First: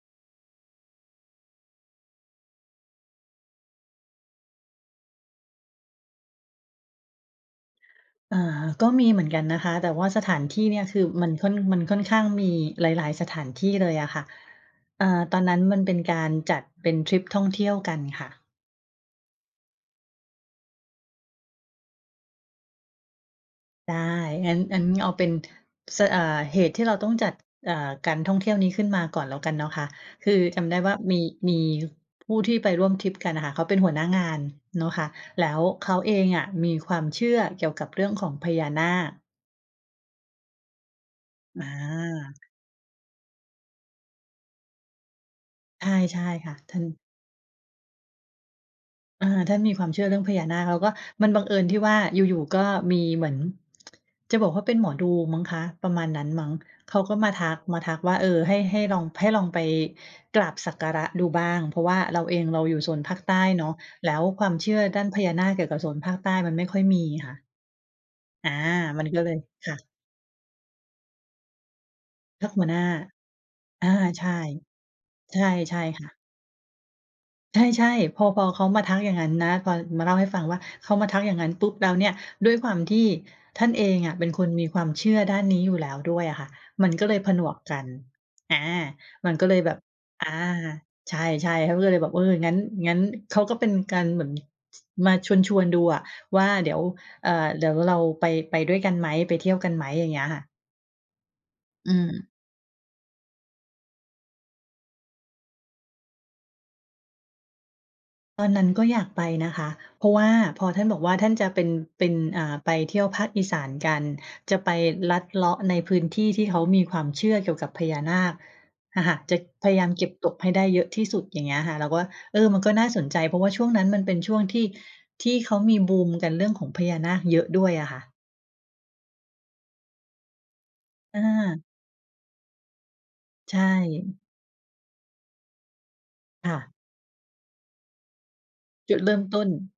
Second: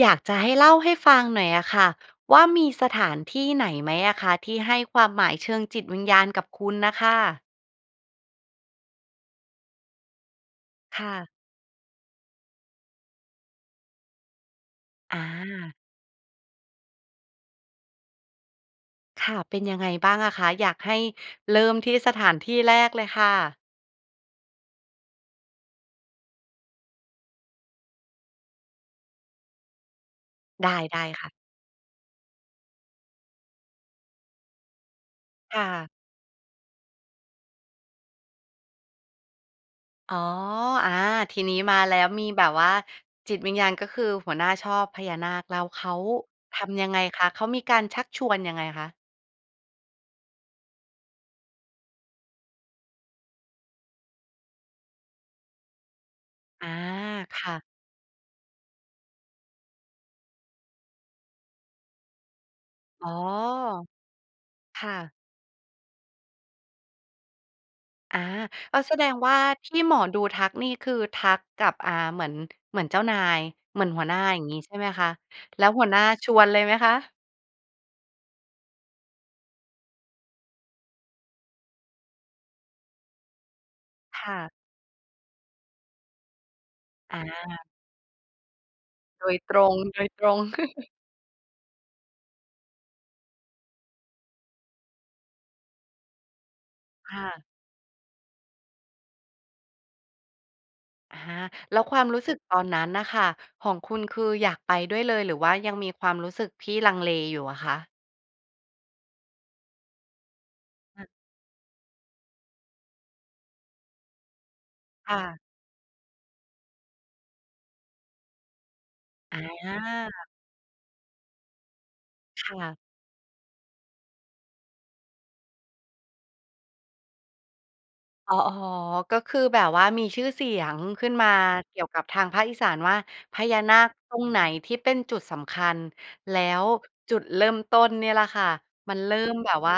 อยากจะให้เล่าให้ฟังหน่อยอะค่ะ ว่ามีสถานที่ไหนไหมอะคะ? ที่ให้ความหมายเชิงจิตวิญญาณกับคุณน่ะค่ะ? อา ก็มีเหมือนกันนะคะ แต่ว่าสถานที่เนี่ยคคือ่มะ ันค่อน มันค่อนข้างมีหลาย ๆ สถานที่เลยอะค่ะ เอ่ออ ตอนนั้นา มันเป็นการจัดเป็นทริปท่องเที่ยวกันค่ะ ค่ะ เป็นยังไงบ้างอะคะ? อยากให้เริ่มที่สถานที่แรกเลยค่ะ ได้ งั้น งั้นเอาเป็น สะ เอ่อ เหตุที่เราต้องจัด อ่า การท่องเที่ยวนี้ขึ้นมาก่อนแล้วกันเนาะคะ คือจไำดได้้ ว่า ได้มี ค่ะ มี ผู้ที่ไปร่วมทริปกันน่ะค่ะ เขาเป็นหัวหน้างานเนาะคะ แล้ค่วเขะ าเองอะมีความเชื่อเกี่ยวกับเรื่องของพญานาค อ๋อ อา ทีนี้อมาแล้ว มีแบา บว่าจิตวิญญาณ ก็คือหัวหน้าชอบพญานาค แล้วเขใช่ าใช่ค่ะ ทท่าำยัน งไงคะ? เขามีการชักชวนยังไงคะ? อา ท่านมีความเชื่อเรื่องพญานาค แล้วก็มันบังเอิญที่ว่า อยู่ ๆ ก็มีเหมือน จะบอกว่า เป็นหมอดูมั้งคะ ประมาณนั้นมั้ง อา เขาก็มาคท่ัะ ก มาทักว่า เออ ให้ ให้ลอง ให้ลองไปกราบสักการะดูบ้าง เพราะว่าเราเองเราอยู่โซนอ๋อ ภาคใต้เนาะ แล้วความเชื่คอ่ด้านะ พญานาคเกี่ยวกับโซนภาคใต้ มันไม่ค่อยมีค่ะ อา อา ก็แสมดันงก็เวล่า ย ทค่ีะ ่หมอดูทักนี่คือทักกับ อ่า เหมือน ทักหัวหเนหม้ือา นเจ้านาย เหมืออนา หัวหน้า ใช่ อย่างงี้ ใช่ไหมคะ? ใช่ แล้วใช่หัวหน้าค่ะ ชวนเลยไหมคะ? ใช่ ๆ พอ พอเขามาทักอย่างงั้นนะ พอมาเล่าให้ฟังว่า เขามาทักอย่างงั้นปุ๊บแล้วเนี่ย ด้วยความที่ท่านเองอะคเป็น่คะ นมีความเชื่อด้านนี้อยู่แล้วด้วยอะค่ะ มันก็เลอยผนวา กกัน อา โดมันยก็ตเลยรแบง บ ๆ อา ใช่ ๆ เขาก็เลยไปบอก เออ งั้น งั้นเขาก็เป็นการเหมือน ส มาชวน ๆ ดูอะว่า "เดี๋ยว ค่เออ ะ เดี๋ยวเรา ไป ไปด้วยกันไหม? ไปเที่ยวกันไหม?" อย่างเงี้ยค่ะ อะฮะ แล้วอืความรู้ม สึกตอนนั้นน่ะค่ะของคุณคืออยากไปด้วยเลย หรือว่ายังมีความรู้สึกที่ลังเลอยู่อะคะ? ตอนนั้นก็อยากไปนะคะ เพราะว่าพอท่านบออกา ว่า ท่านจะเป็น เป็น อ่า ไปเที่ยวภาคอีสานกัน จะไปคล่ัดะ เลาะในพื้นที่ที่เขามีความเชื่อเกี่ยวกับพญานาค อะค่ะ จอะพยายามเก็บา ตบให้ได้เยอะที่สุด อย่างเงี้ยค่ะ เราก็ว่า เอคอ มัน่ก็ะ น่าสนใจ เพราะว่าช่วงนั้นมันเป็นช่วงที่ ที่เขามีบูมกันเรื่องของพญานาคเยอะด้วยอะค่ะ อ๋อ ๆ ก็คือแบบว่ามีชื่อเสียงขึ้นอมาา เกี่ยวกับทางภาคอีสานว่า พใญชานาคตร่ งไหนที่เป็นจุดสำคัญ? แล้ค่วะ จุดเริ่มต้นเนี่ยแหละค่ะ มจัุนดเเรริิ่่มมต้แน บบว่า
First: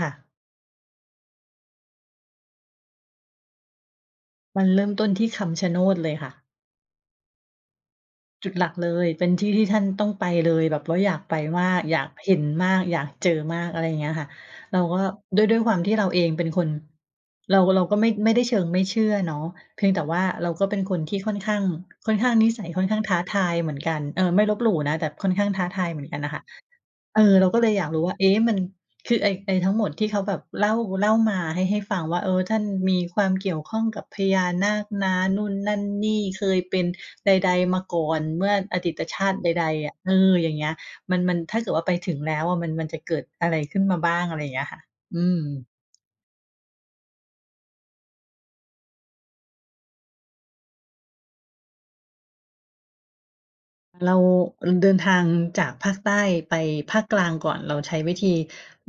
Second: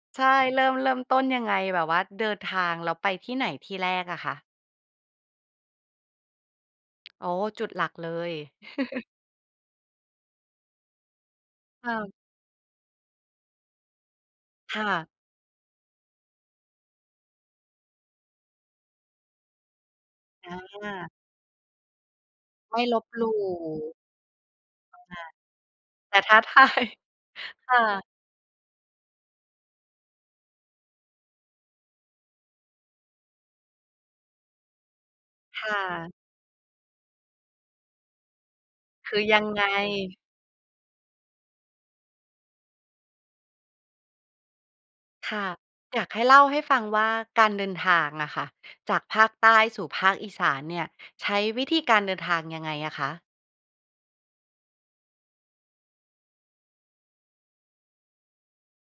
ค่ใชะ ่ เริ่ม เริ่มต้นยังไง? แบบว่าเดินทางแล้วไปที่ไหนที่แรกอะคะ? มันเริ่มต้นที่คำชะโนดเลยค่ะ อ๋อ จุดหลักเลย จุดหลักเลย เป็นที่ที่ท่านต้องไปเลย แบบว่าอยากไปมาก ค่อยาะ กเห็นมาก อยากเจอมาก อะไรอย่างเงี้ยค่ะ เครา่ก็ ะ ด้วย ด้วยความที่เราเองเป็นคน เรา เราก็ไม่ ไม่ได้เชิงไม่เชื่อเนาะ เพียงแต่ว่าเรอาก็เป็นคนา ที่ ค่อนข้าง ค่อนข้างนิสัยไมค่่อนขล้างบท้าหลูท่ ายเหมือนกัน เออ ไม่ลบหลู่นคะ ่ะ แต่ค่อนข้างท้าทายเหมือนแตกั่ นนท่ะ้าค่ะ ทาย เออ เราก็เลคย่อยากรู้ะ ว่า เอ๊ะ มัน คือ ไอ้ ไอ้ทั้งหมดที่เขาแบบ เล่า เล่ามา ให้ ให้ฟังว่า เออ ท่านมีความเกี่ยวข้องกับพญานาคนะ นู่นค่นั่นนะ ี่ เคยเป็นใด ๆ มาก่อนเมื่ออดีตคชือาตยิัใงไง? ด ๆ อะ เออ อย่างเงี้ย มัน มันถ้าเกิดว่าไปถึงแล้วอะ มัน มันจะเกิดอะไรขึ้นมาบ้าง อะไรอย่างเงี้ยค่ะ อืค่ม ะ อยากให้เล่าให้ฟังว่า การเดินทางอะค่ะ จากภาคใต้สู่ภาคอีสานเนี่ยใช้วิธีการเดินทางยังไงอะคะ? เรา เดินทางจากภาคใต้ไปภาคกลางก่อน เราใช้วิธี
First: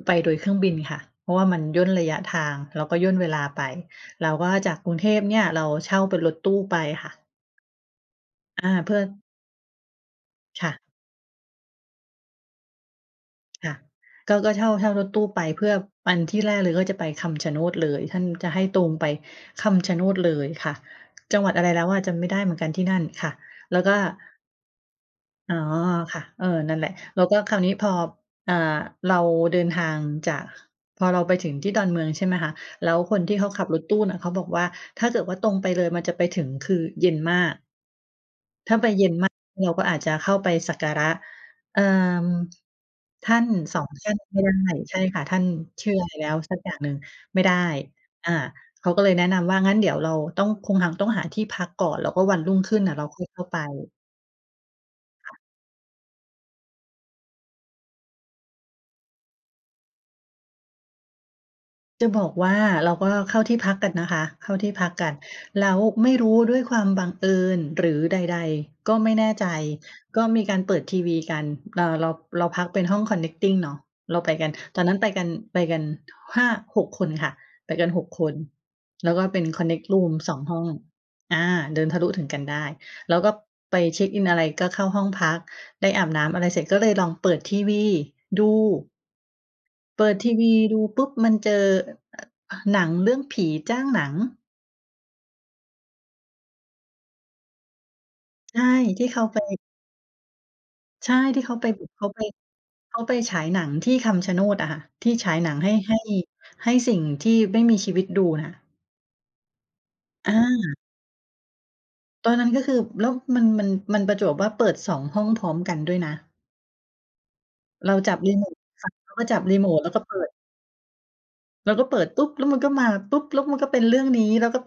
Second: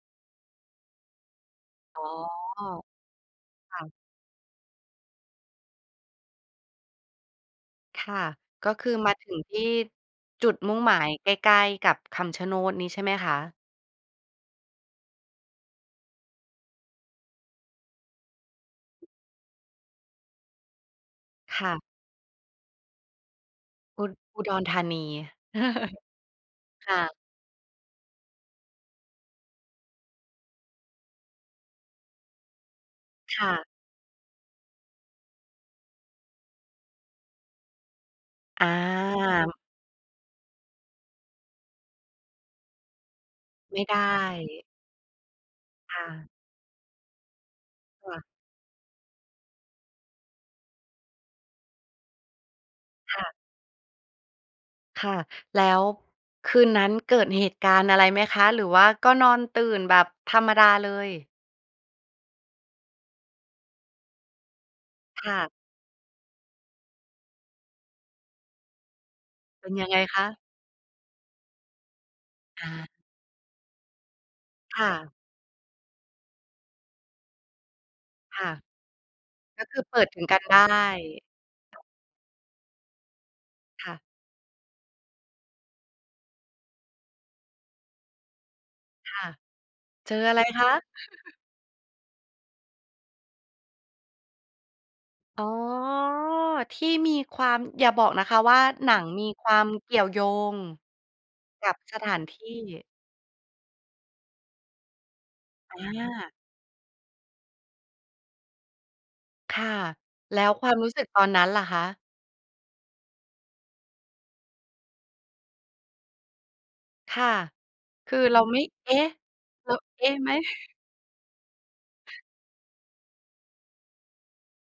ไปโดยเครื่องบินค่ะ เพราะว่ามันย่นอ๋รอ ะยะทาง แล้วก็ย่นเวลาไป ค่ะ แล้วก็จากกรุงเทพเนี่ยเราเช่าเป็นรถตู้ไปค่ะ ค่ะ อกา ็คเืพอื่อ มาถึงที่ จุดคมุ่่งะ หมายใกล้ ๆ กับคำชะโนดนี้ใช่ไหมคะ? ค่ะ ก็ ก็ เช่า เช่ารถตู้ไป เพื่อ ไปที่แรกเลยก็จะไปคำชะโนดเลย ท่านจะให้ตรงไปคำชะโนดเลยค่ะ จังหวัดคอะไร่แะ ล้วอะ จำไม่ได้เหมือนกัน ที่นั่นค่ะ แล้วก็ อุ อุดรธานี อ๋อ ค่ะ เออ นั่นแหลคะ ่ะ แล้วก็คราวนี้พอ อ่า เราเดินทางจาก พอเราไปถึงที่ดอนเมือง ใช่ไหมคะ แล้วคนที่คเข่าะ ขับรถตู้น่ะ เขาบอกว่าถ้าเกิดว่าตรงไปเลยมันจะไปถึงคือเย็นมาก อถ้าไปเา ย็นมากเราก็อาจจะเข้าไปสักการะ เอ่อ ท่าน ไสม่อง ไดท่านไม่ได้ ้ ใช่ค่ะ ท่าน ชื่คอ่อะไรแล้ะ วสักอย่างหนึ่ง ไม่ได้ ค่ะ อา เขาก็เลยแนะนำว่า งั้นเดี๋ยวเราต้อง คงฮัง ต้องหาที่พักก่อน แล้วก็วันรุ่งขึ้นน่ะเราคค่่อยะ เข้าไป ค่ะ แล้วคืนนั้นเกิดเหตุการณ์อะไรไหมคะ? หรือว่าก็นอนตื่นแบบธรรมดาเลย? จะบอกว่า เราก็เข้าที่พักกันนะคะ เข้าที่พักกัน ค่ะ แล้วไม่รู้ด้วยความบังเอิญ หรือใด ๆ ก็ไม่แน่ใจ เป็นยังไงคก็ะ? มีการเปิดทีวีกัน เอ่อ เรา เราพอักเป็นา ห้อง connecting เนาะ เราไปกัน ตคอน่นั้นไปะ กัน ไปกัน 5 6 คนค่ะ ไปกัน 6 คน ค่ะ แล้ว ก็เป็น ก็คือconnect เปิดroom ถึงสกอัง นหไ้ด้ อง อา เดินทะลุถึงกันได้ แล้วก็ไปค่เะ ช็กอินอะไร ก็เข้าห้องพัก ได้อาบน้ำอะไรเสร็จ ก็เลยลองเปิดทีวีดู ค่ะ เปิเจดอทอีะไรวีคะ? ดูปุ๊บ มันเจอ เอ่อ หนังเรื่องผีจ้างหนัง อ๋อ ที่มีความ อย่าบอกนะคะวใช่า ่ หนัทงี่เขมีาไป ความเกี่ยวโยงใช่ ที่เขาไกป ับสเขถาาไป นที่ เขาไปฉายหนังที่คำชะโนดอะค่ะ ที่ฉายหนังให้ ให้ อา ให้สิ่งที่ไม่มีชีวิตดูน่ะ ค่ะ อแล้วความา รู้สึกตอนนั้นล่ะคะ? ตอนนั้นก็คือ แล้วมัน มัน มันประจวบว่า เปิด 2 ห้องพร้อมกันด้วยนะ ค่ะ เราคจัือบริเราโมไตม่ คเ่อะ ๊ะ เขาก็จับริโมเรา ต แล้วกเ็อ๊เปะ ิไหด ม? เราก็เปิดปุ๊บ แล้วมันก็มาปุ๊บ แล้วมันก็เป็นเรื่องนี้ แล้วก็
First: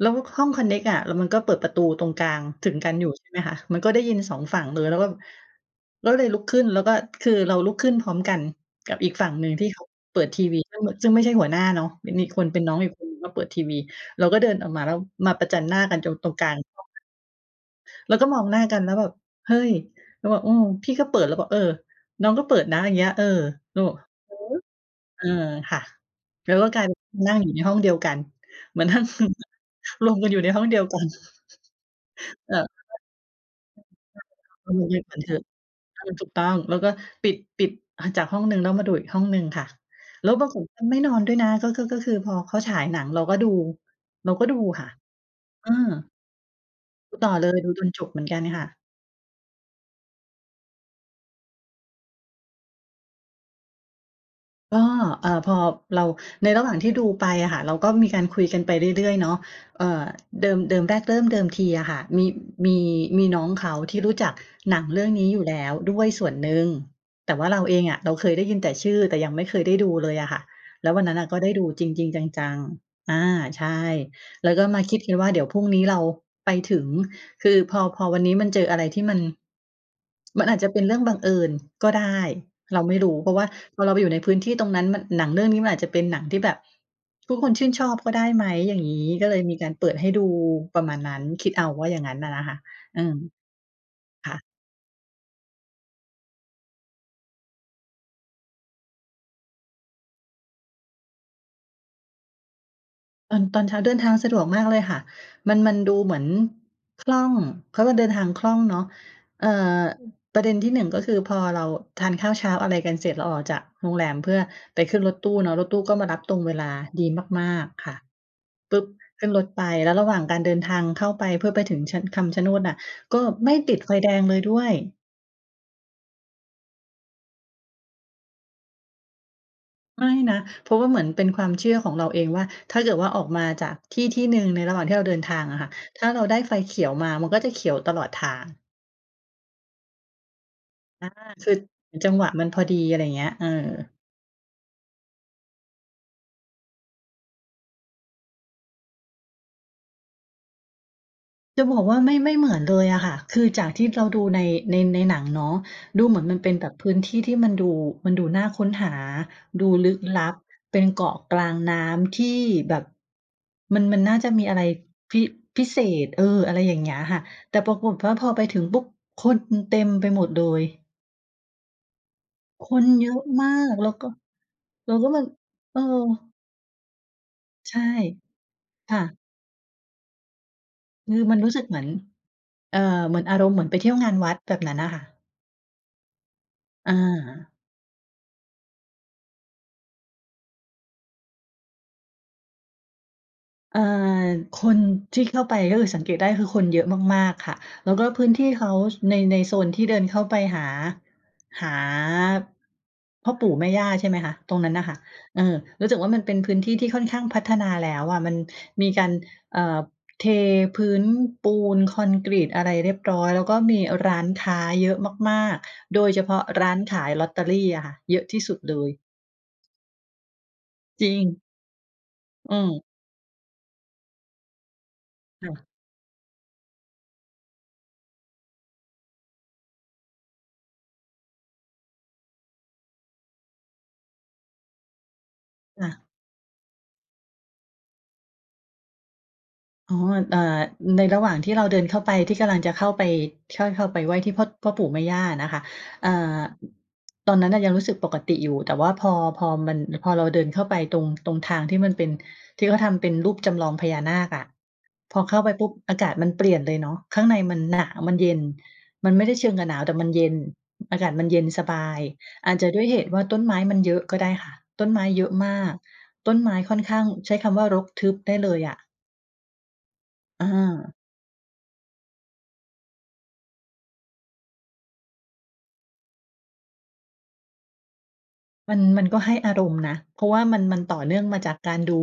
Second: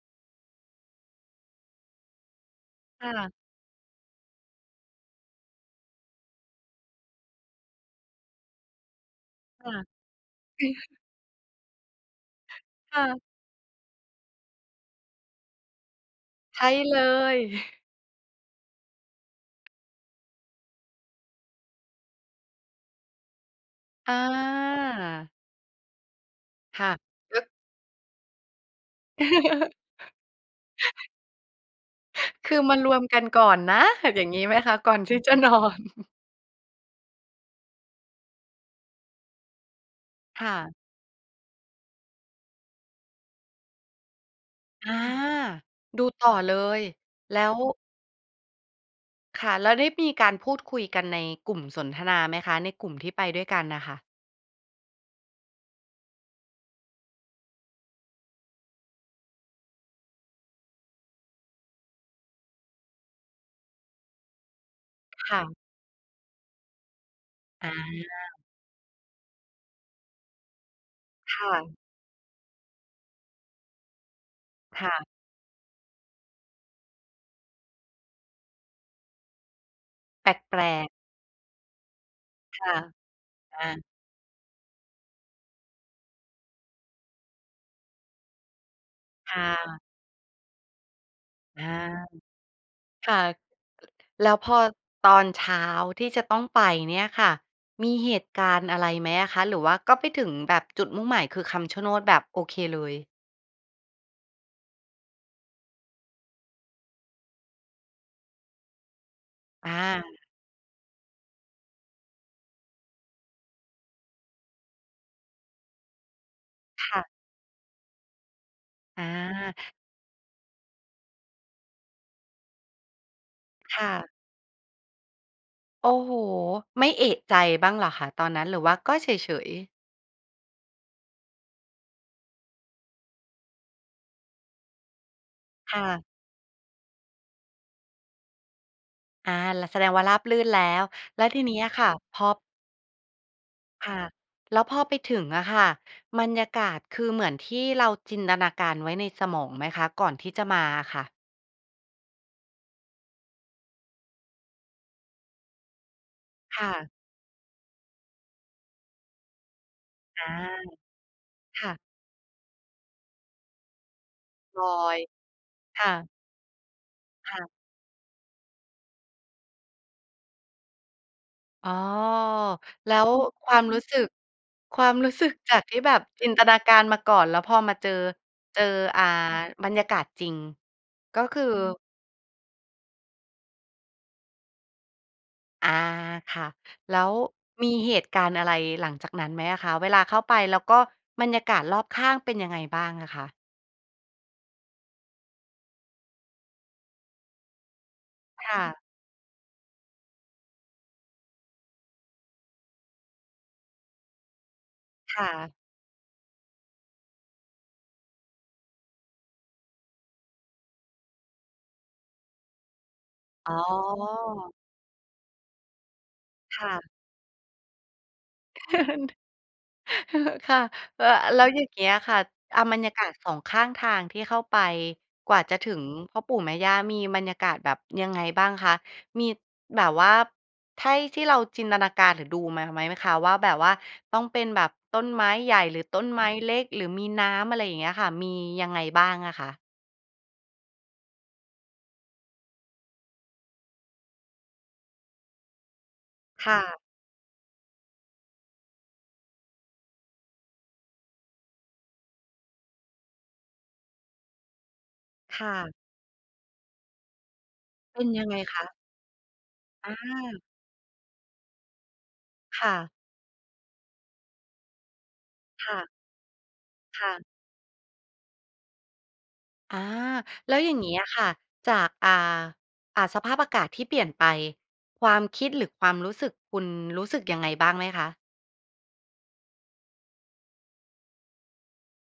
แล้วห้องคอนเน็กอะ แล้วมันก็เปิดประตูตรงกลางถึงกันคอยู่่ ใชะ ่ไหมคะ มันก็ได้ยิน 2 ฝั่งเลย เราก็ เราก็เลยลุกขึ้น แล้วก็ คือเราลุกขึ้นพร้อมกันกับอีกฝั่งหนึ่งทคี่่เะ ขาเปิดทีวี ซึ่ง ซึ่งไม่ใช่หัวหน้าเนาะ มันมีคนเป็นน้องอีกค่คนหนึ่ะ งก็เปิดทีวี เราก็เดินออกมาแล้วมาประจันหน้ากัน จง ตรงกลาใงช่ห้องเลอะ ย เราก็มองหน้ากันแล้วแบบ "เฮ้ย" เราบอก "อืม พี่ก็เปิด" แล้วบอก "เออ น้องก็เปิดนะ" อย่างเงี้ย เออ เราบอก อ"หือ" เออ า ค่ะ แล้วก็กคลาย่ะ เป็น นัเอ่๊งะ อยู่ในห้องเดียวกัน เหมือนนั่ง รวมกันอยู่ในห้องเดียวกัน คเอือ อมารวมกันก่อนนะ อย่างงี้ไหมกค็ะ? เลย ก่ใช่ ๆ มาดอูด้วนยทกีั่นเจถะ อะ นอน อือ ถูกต้อง แล้วก็ ปิด ปิด อ่า จากห้องหนึ่ง แล้วมาดูอีกห้องหนึ่งค่ะ แล้วคปร่ากฏะ ก็ไม่นอนด้วยนะ ก็คือ ก็คือพอเขาฉายหนัง เราก็ดู เราก็ดูค่อะ า อือ ดูต่อเลย ดูต่แอล้เลว ย ดูจนจบเหมือนกันค่ะ ค่ะ แล้วได้มีการพูดคุยกันในกลุ่มสนทนาไหมคะ ในกลุ่มที่ไปด้วยกันน่ะค่ะ? ก็ เออ พอเรา ในระหว่างที่ดูไปอะค่ะ เราก็มีการคุยกันไปเรื่อย ๆ เนาะ เอ่อ เดิม เดิม แรกเริ่มเดิมทีอะค่ะ มี มี มีน้องเขาที่รู้จักหนังเรื่องนีค้อยู่่ะ แล้วด้วยส่วนหนึ่ง แต่ว่าเราอา เองอะ เราเคยได้ยินแต่ชื่อ แต่ยังไม่เคยได้ดูเลยอะค่ะ แล้ววันนั้นน่ะคก็ไ่ด้ดูะ จริง ๆ จัง ๆ อ่า ใช่ แล้วก็มคา่คิะ ดกันว่า เดี๋ยวพรุ่งนี้เราไปถึง คือพอ พอวันนี้มันเจออะไรที่มัน แมันอปาจลจะเป็นก ๆ เรื่องบังเอิญก็ได้ ค่ะ เราไม่รู้เพราะว่าอา พอเราไปอยู่ในพื้นที่ตรงนั้นมัน หนังเรื่องนี้มันอาจจะเป็นหนังที่แบบทุกคนชื่นชอบก็ได้ไหม อย่างนี้ ก็คเล่ยมีการะ เปิดให้ดู ประมาณนั้น คิดอเา อาว่าอย่างนั้นน่ะนะค่ะ อืคม ่ะ ล แลค้่วะ พอตอนเช้าที่จะต้องไปเนี่ยค่ะ มีเหตุการณ์อะไรไหมอะคะ หรือว่าก็ไปถึงแบบจุดมุ่งหมายคือคำชะโนด แบบโอเคเลย? ตอน ตอนเช้าเดินทางสะดวกมากเลยค่ะ มัน มันดูเหมือนคล่อง เขาก็เดินทางคล่องเนาะ เอ่ออ า ประเด็นที่หนึ่งก็คือพอเราทานข้าวเช้าอะไรกันเสร็จ เราออกจากโรงแรมเพื่อไปขึ้นรถตู้เนาะ รถตู้ก็มารับตรงเวลาค่ดีะ มาก ๆ ค่ะ ปุ๊บ! อขึ้นรถา ไป แล้วระหว่างการเดินทางเข้าไปเพื่อไปถึงชะ คำชะโนดน่ะ ก็ไม่ติคด่ไฟแะ ดงเลยด้วย โอ้โฮ! ไม่เอะใจบ้างเหรอคะตอนนั้น? หรือว่าก็เฉย ๆ? ไม่นะ เพราะว่าเหมือนเป็นความเชื่อของเราเองว่า ถ้าเกิดว่าออกมาจากที่ที่หนึ่งในระหว่างที่เราเดินทางอะค่ะ ค่ะ ถ้าเราได้ไฟเขียวมา มันก็จะเขียวตลอดทาง อา แล้วแสดงว่าราบรื่นแล้ว อา แล้วทีคนืี้อ อะค่ะ จัพงหอ วะมันพอดี อะไรอย่างเงี้ย เออ ค่ะ แล้วพอไปถึงอะค่ะ บรรยากาศ คือเหมือนที่เราจินตนาการไว้ในสมองไหมคะ ก่อนที่จะมาอะค่ะ? จะบอกว่า ไม่ ไม่เหมือนเลยอะค่ะ คือจากที่เราดูใน ใน ในหนังเนาะ ดูเหมือนมันเป็นคแบ่บพะ ื้นที่ที่มันดู มันดูน่าค้นหา ดูลึกลอัา บ เป็นเกาะกลางค่น้ะ ำที่แบบ มัน มันน่าจะมีอะไลร อย พิ พิเคศ่ษ ะ เออ อะไรอย่างเงี้ยค่ะ ค่ะ แต่ปรากฏว่า พอไปถึงปุ๊บ คน อ เต็มไปหมดเลย อ้อ คนแล้เยวอะมคาวามรก ู้แล้สวึกก ็ ควาแล้มวกร็ู้มัสึน กจากทเอี่อ แบบจินตนาการมาก่อน แล้วพอมใาช่ เจอ เจอ ค่อ่า ะ บรรยากาศจริง คกื็ อมคันือ? รู้สึกเหมือน เอ่อ เหมือนอารมณ์เหมือนไปเที่ยวงานวัดแบบนั้นน่ะค่ะ อา ค่ะ อแล้วา มีเหตุการณ์อะไร หลังจากนั้นไหมอะคะ เวลาเข้าไปแล้วก็บรรยากาศรอบข้างเป็นยังไงบ้างอะคะ? เออ คนที่เข้าไป ก็คือสังเกตได้คือคนเยอะมาก ๆ ค่ะ แล้วก็พื้นทคี่่เขา ะ ช ใน ในโซนที่เดินเข้าไปหา หาพ่อปู่แม่ย่า ใช่ไหมคะ ตรงนั้นน่ะค่ะ ค่เอะ อ รู้สึกว่า มันเป็นพื้นที่ ๆ ค่อนข้างพัฒนาแล้วอะ มันมีการ เออ เทพื้นปูน คอนกรีตอะไรเรียบร้อย แล้วอ๋กอ ็มีร้านค้าเยอะมาก ๆ โดยเฉพาะคร้่านะ ขายลอตเตอรี่อะค่ะ เยอะที่สุดเลย ค่ะ แจล ริแลง ้วอย่างเงี้ยค่ะ อือะ บรม รยากาศ 2 ข้างทางที่เข้าไปกว่าค่จะะ ถึงพ่อปู่แม่ย่า มีบรรยากาศแบบยังไงบ้างคะ มี แบบว่าให้ที่เราจินตนาการหรือดูมาไหมคะ ว่าแบบว่าต้องเป็นแบบต้นไม้ใหญ่ หรืออต้า นไม้เล็กหรือมีน้ำ อะไรอย่างเงี้ยค่ะ มียังไงบ้างอะคะ? อ๋อ เออ ในระหว่างที่เราเดินเข้าไปที่กำลังจะเข้าไป เข้า เข้าไปไหว้ที่พ่อ พ่อปู่แม่ย่านะคะ อ่า ค่ะ ตอนนั้นยังรู้สึกปกติอยู่ แต่ว่า พอ พอ มัน พอเราเดินเข้าไปตรง ตรงทางที่มันเป็น ที่เขาทำเป็นรูปจำลองพญานาคอะ พอเข้คา่ไปปุะ ๊บ อากาศมันเปลี่ยนเลยเนาะ ข้างในมันหนาเว ป็นมันยัเยง็ไงน คะ? มันไม่ได้เชิงกับหนาว อแต่มันเย็น า อากาศมันเย็นสบาย อาจคจะ่ด้วยะ เหตุว่า ต้นไม้มันเยอะก็ได้ค่ะ ต้นไม้เยอะมาคก ่ะ ต้นไม้ค่อนข้คาง่ะ ใช้คำว่า รกทึบได้เลยอะ อา อแล้วอย่างงีา ้อะค่ะ จาก อ่า อ่า สภาพอากาศที่เปลี่ยนไป ความคิดหรือความรู้สึก คุณรู้สึกยังไงบ้างไหมคะ? มัน มันก็ให้อารมณ์นะ เพราะว่ามัน มันต่อเนื่องมาจากการดู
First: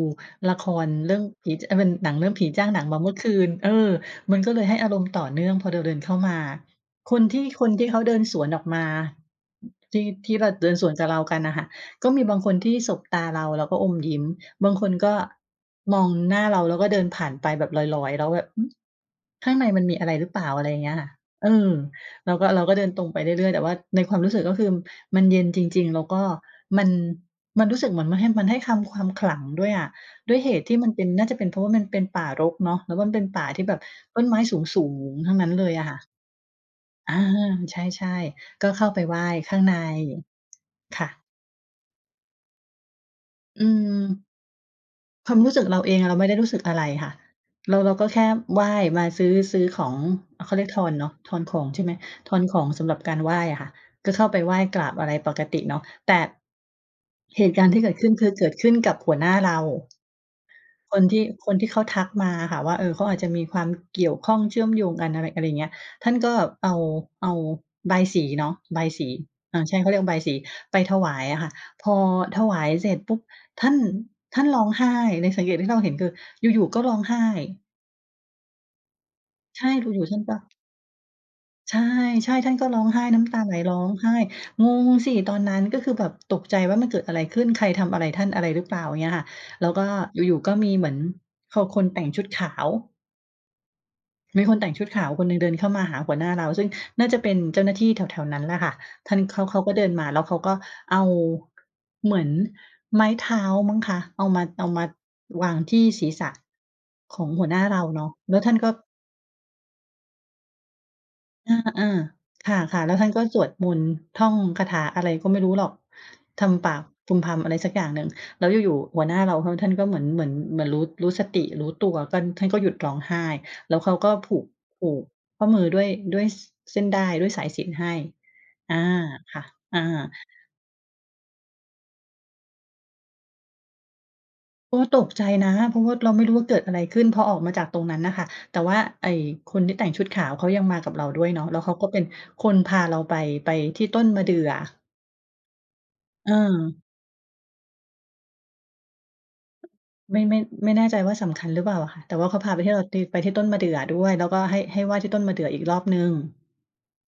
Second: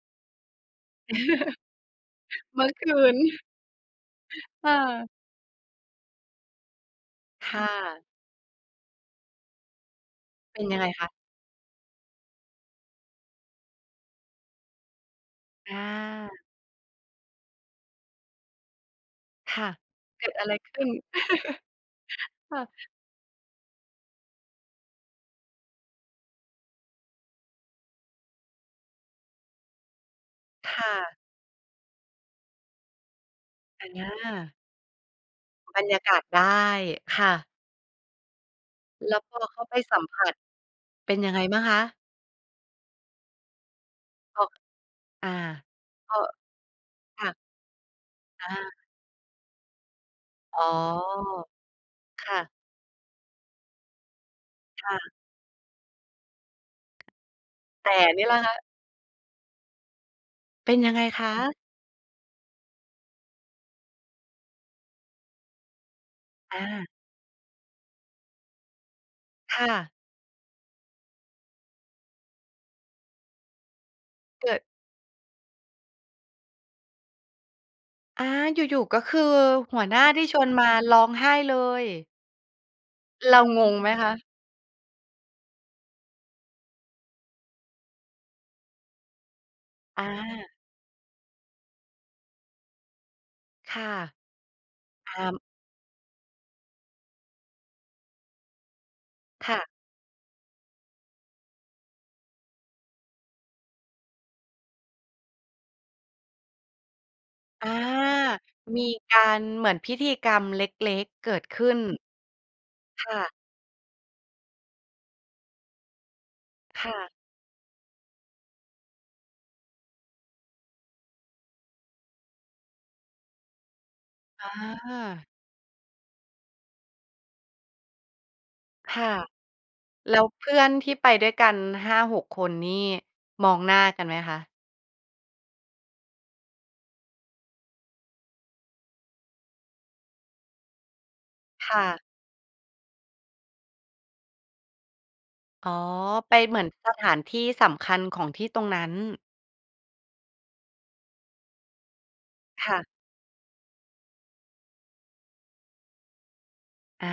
ละครเรื่องผี จ เออะ เป็นหนังเรื่องผีเมจื้่าองหนัคงมาืเมื่น อคืน เออ มันก็เลคย่ให้อารมะ ณ์ต่อเนื่อง พอเราเดินเข้ามา คนทีค่ ่คนที่เะ ขาเดินสวนออกมา อ ที่ ที่เรา เป็นเดิยนังไสงวนคกัะ? บเรากันน่ะค่ะ ก็มีบางคนที่สบตาเราแล้วก็อมยิ้ม บางคนก็อมองหา น้าเรา แล้วก็เดินผ่านไปแบบลอย ๆ แล้วแบบ หือ ข้าคงใ่นะ มันมีอะไรเกหริือดเปลอะ่า? ไรอะไรขอย่ึา้งเน? งี้ยค่ะ เออ เราก็ คเ่ระ าก็เดินตรงไปเรื่อย ๆ แต่ว่าในความรู้สึกก็คือมันเย็นจริง ๆ แล้วก็มัน มันรู้สึกเหมือนมันให้ มันให้คำ ความขลังด้วยอะ ด้วยเหตุคที่ม่ันเป็น ะ น่าจะเป็นเพราะว่ามันเป็นป่ารกเนาะ แล้วมันเป็นป่าที่แบบอต้นไม้า สูง ๆ ทั้งนั้นเลยบรอะรคย่ะ ากาศได้ อคา ่ะ ใช่ ๆ ก็เข้าไปแไลห้วว้พอขเข้้างาไใปน สัมผัส ค่เป็นะ ยังไงบ้างคะ? อืม อ็อก อา ความรู้สึกเราเองอกะเร็ าไม่ได้รู้สึกอะไรค่ะ ค่ะ เรา เราก็แค่อไหว้ า มาซื้อ ซื้อของ อ่า เขาอ๋เรีอ ยกทอนเนาะ ทอนของใช่ไหม คท่อนะ ของสำหรับการไหว้อะค่ะ ก็เข้าไปไหว้ กรคา่บอะ ะไรปกติเนาะ แต่ เหตุการณ์ที่แเตก่ิดขึ้นนคี่ือล่ะเกคิดะ? ขึ้นกับหัวหน้าเรา เป็นยัคงไงนทีค่ คะ? นที่เขาทักมาอะค่ะว่า เออ เขาอาจจะมีความเกี่ยวข้อง เชื่อมโยงกัน อะไร อะไรเงี้ย ท่านก็อเอา า เอาบายศรีเนาะ บายศรี อคา ่ใช่ เะ ขาเรียกว่า บายศรี ไปถวายอะค่ะ พอถวายเสร็จปุ๊บ ท่าน ท่าเนกิร้ด องไห้ ในสังเกตที่เราเห็นคืออยู่ ๆ ก็ร้องไห้ อา อยู่ ๆ ก็คือใช่ หัดวูหนอ้ยูา่ใชท่ี่เปลช่า? วนมาร้องไห้เลใช่ ย ใช่ ท่านก็ร้องไห้ น้เรำตาาไหล งรง้อไหมงคไหะ? ้ งงสิ! ตอนนั้นก็คือแบบตกใจว่า มันเกิดอะไรขึ้น ใครทำอะไรท่าน อะไรหรือเปล่า? อย่างเงี้ยค่ะ แล้วก็ออยู่ า ๆ ก็มีเหมือน ค คนแต่งชุดขาว ค่ะ มีคนแต่งชุดขาวฮคนาหนึ่งม เดินเข้ามาหาหัวหน้าเรา ซึ่งน่าจะเป็นเจ้าหน้าที่แถว ๆ นั้นแหละค่ะ ท่านเขา คเข่าะ ก็เดินมาแล้ว เขาก็เอา เหมือนไม้เท้ามั้งคะ เอามา เอามาวางที่ศีรษะ ของหัวหน้าอา เราเนาะ แล้วท่านก็ มีการเหมือนพิธีกรรมเล็ก ๆ เกิดอขึ้น า ๆ ค่ะ ๆ แล้วคท่าน่ก็ะ สวดมนต์ ท่องคาถาอะไรก็ไม่รู้หรอก ทำปาคก่ะ พึมพำ อะไรสักอย่างหนึ่ง แล้วอยู่ ๆ หัวหน้าเรา ท่านก็เหมือน เหมือน เหมือนรู้ รู้สติรู้ตัวกั้น ท่านก็หยุดร้องไห้ แล้วเขาก็ผูอก ผูกา ข้อมือด้วย ด้วย ส-เส้นด้าย ด้วยสายสิญจน์ให้ อา ค่ะ ค่ะ อา แล้วเพื่อนที่ไปด้วยกัน 5-6 คนนี่มองหน้ากันไหมคะ? เพราะว่าตกใจนะ เพราะว่าเราไม่รู้ว่าเกิดอะไรขึ้น พอออกมาจากตรงนั้นน่ะค่ะ แต่ว่าไอ้คนที่แต่งชุดขาวเขายังมากับเราด้วยเนาะ แล้วคเขา่ก็ะ เป็นคนพาเราไป ไปที่ต้นมะเดื่อ อ๋อ ไปเเหมือนออ สถานที่สำคัญของที่ตรงนั้น ไม่ ไม่ ไม่แน่ใจว่า สำคัญหรือเปล่าอะค่ะ แต่ว่าเขาพาไปคเที่ย่วกะ ับตี ไปที่ต้นมะเดื่อด้วย แล้วก็ให้ ให้ไหว้ที่ต้นมะเดื่ออีกรอบหนึ่ง อา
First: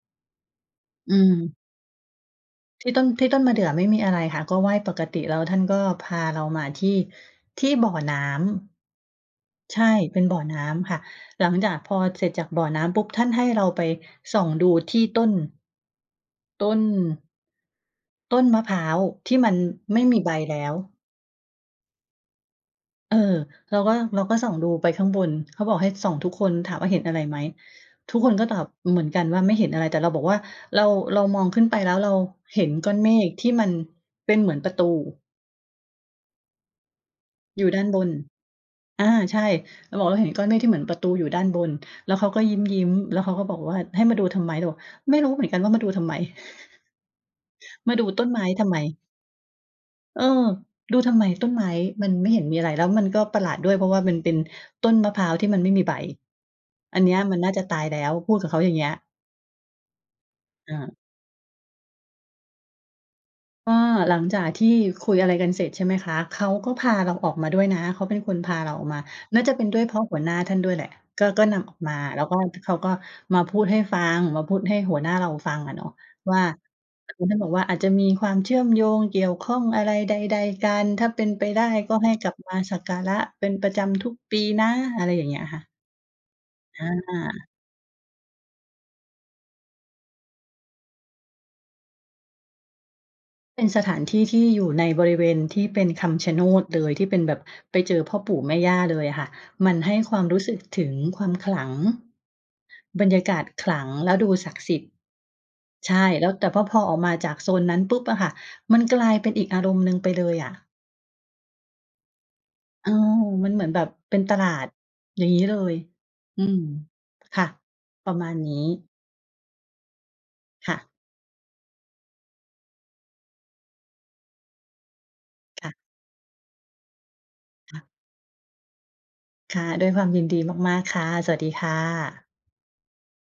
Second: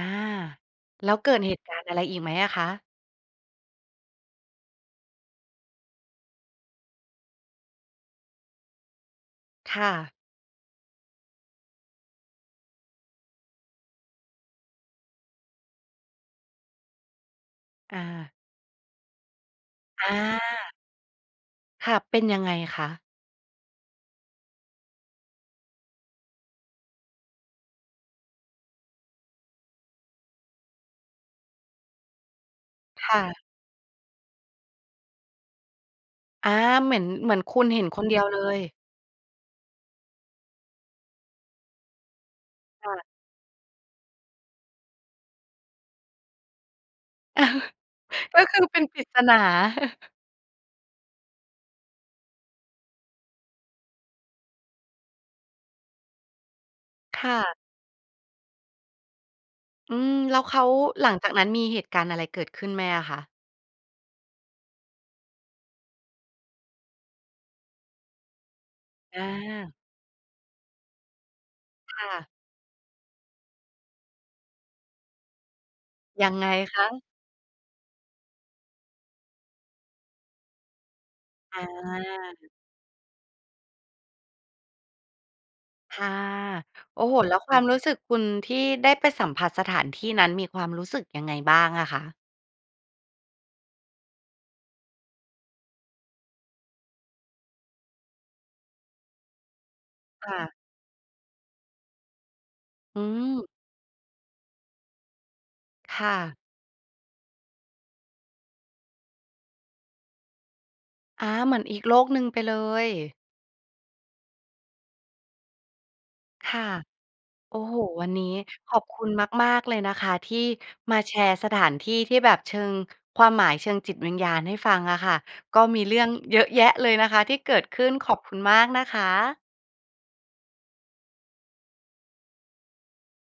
แล้อืวเกิดเหม ตุการณ์อะไรอีกไหมอะคะ? ที่ต้น ที่ต้นมะเดื่อไม่มีอะไรค่ะ ก็ไหว้ปกติ แล้วท่านก็พาเรามาที่ ที่บ่อน้คำ ใช่่ ะ เป็นบ่อน้ำค่ะ หลังจากพอเสร็จจากบ่อน้ำปุ๊บ ท่านให้เราไปส่องดูที่ต้น ต้น อา ต้นมะพร้าวที่มันไม่อมีใบแล้า ว ค่ะ เป็นยังไงคะ? เออ เราก็ เราก็ส่องดูไปข้างบน เขาบอกให้ส่องทุกคน ถามว่า "เห็นอะไรไหม?" ทุกคนก็ตอบเหมือนกันว่า "ไม่เห็นอะไร" แต่เราบอกว่า เรา เรามองขึ้นไป แล้วเราเห็นก้อนคเม่ฆะ ที่มันเป็นเหมือนประตู อา เหมือน เหมือนคุอยณู่เดห้็านนบคนน เดียวเลย อา ใช่ เราบอก "เราเห็นก้อนเมฆที่เหมือนประตูอยู่ด้านบน" แล้วเขาก็ยิค้ม ่ะ ๆ แล้วเขาก็บอกว่า "ให้มาดูทำไม?" เราบอก "ไม่รู้เหมือนกันว่า มาดูทำไม?" มาดูต้นกไม็้คือ ทำเไปม? ็นปริศนา "เออ ดูทำไมต้นไม้? มันไม่เห็นมีอะไร แล้วมันก็ประหลาดด้วย เพราะว่ามันเป็นต้นมะพร้าวที่มันไม่มีใบ อันเนี้คย่มันน่าะ จะตายแล้ว" พูดกับเขาอย่างเงี้ย อืม แล้วเขา อา หลังจากนั้นมีเหตุการณ์อะไรเกิดขึ้นไหมอะคะ? ก็หลังจากที่คุยอะไรกันเสร็จ ใช่ไหมคะ เขาก็พาเราออกมาด้วยนะ เขาเป็นคนพาเราออกมา อน่าจะเป็นา ด้วยเพราะหัวหน้าท่านด้วยแหละ ก็ ก็นำออกมา ค่แล้ะ วก็ เขาก็มาพูดให้ฟัง มาพูดให้หัวหน้าเราฟังอะเนาะยัวง่า ไงคะ? คือท่านบอกว่า "อาจจะมีความเชื่อมโยงเกี่ยวข้องอะไรใด ๆ กัน ถ้าเป็นไปไอด้ ก็ให้กลับา มาสักการะเป็นประจำทุกปีนะ" อะไรอย่างเงี้ยค่ะ ค่ะ อโอ้โฮ แล้วา ความรู้สึกคุณ ที่ได้ไปสัมผัสสถานที่นั้น มีความรู้สึกยังไงบ้างอะคะ? เป็นสถานที่ที่อยู่ในบริเวณที่เป็นคำชะโนดเลย ที่เป็นแบบไปเจอพ่อปู่แม่ย่าเลยอะค่ะ มันให้ความครู่้สะ ึกถึงความขลัง อืบรรยากาม ศขลัง แล้วดูศักดิ์สิทธิ์ ใชค่ ่แล้ว ะ แต่ พ พอออกมาจากโซนนั้นปุ๊บอะค่ะ มันกลายเป็นอีกอารมณ์หนึ่งไปเลยอะ อา เหมือนอีกโลกหนึ่งไปเลเย ออ มันเหมือนแบบเป็นตลาด อย่างงี้เลย อืคม ่ะ ค่ะ โอ้โฮ วัปรนะนีมา้ณนี้ ขอบคุณมาก ๆ เลยนะคะ ที่ค่ะ มาแชร์สถานที่ที่แบบเชิง ความหมายเชิงจิตวิญญาณให้ฟังอะค่ะ ก็ค่ะ มีเรื่องเยอะแยะเลยนะคะที่เกิดคข่ะ ึ้น ขอบคุณมากนะคะ ค่ะ ด้วยความยินดีมาก ๆ ค่ะ สวัสดีค่ะ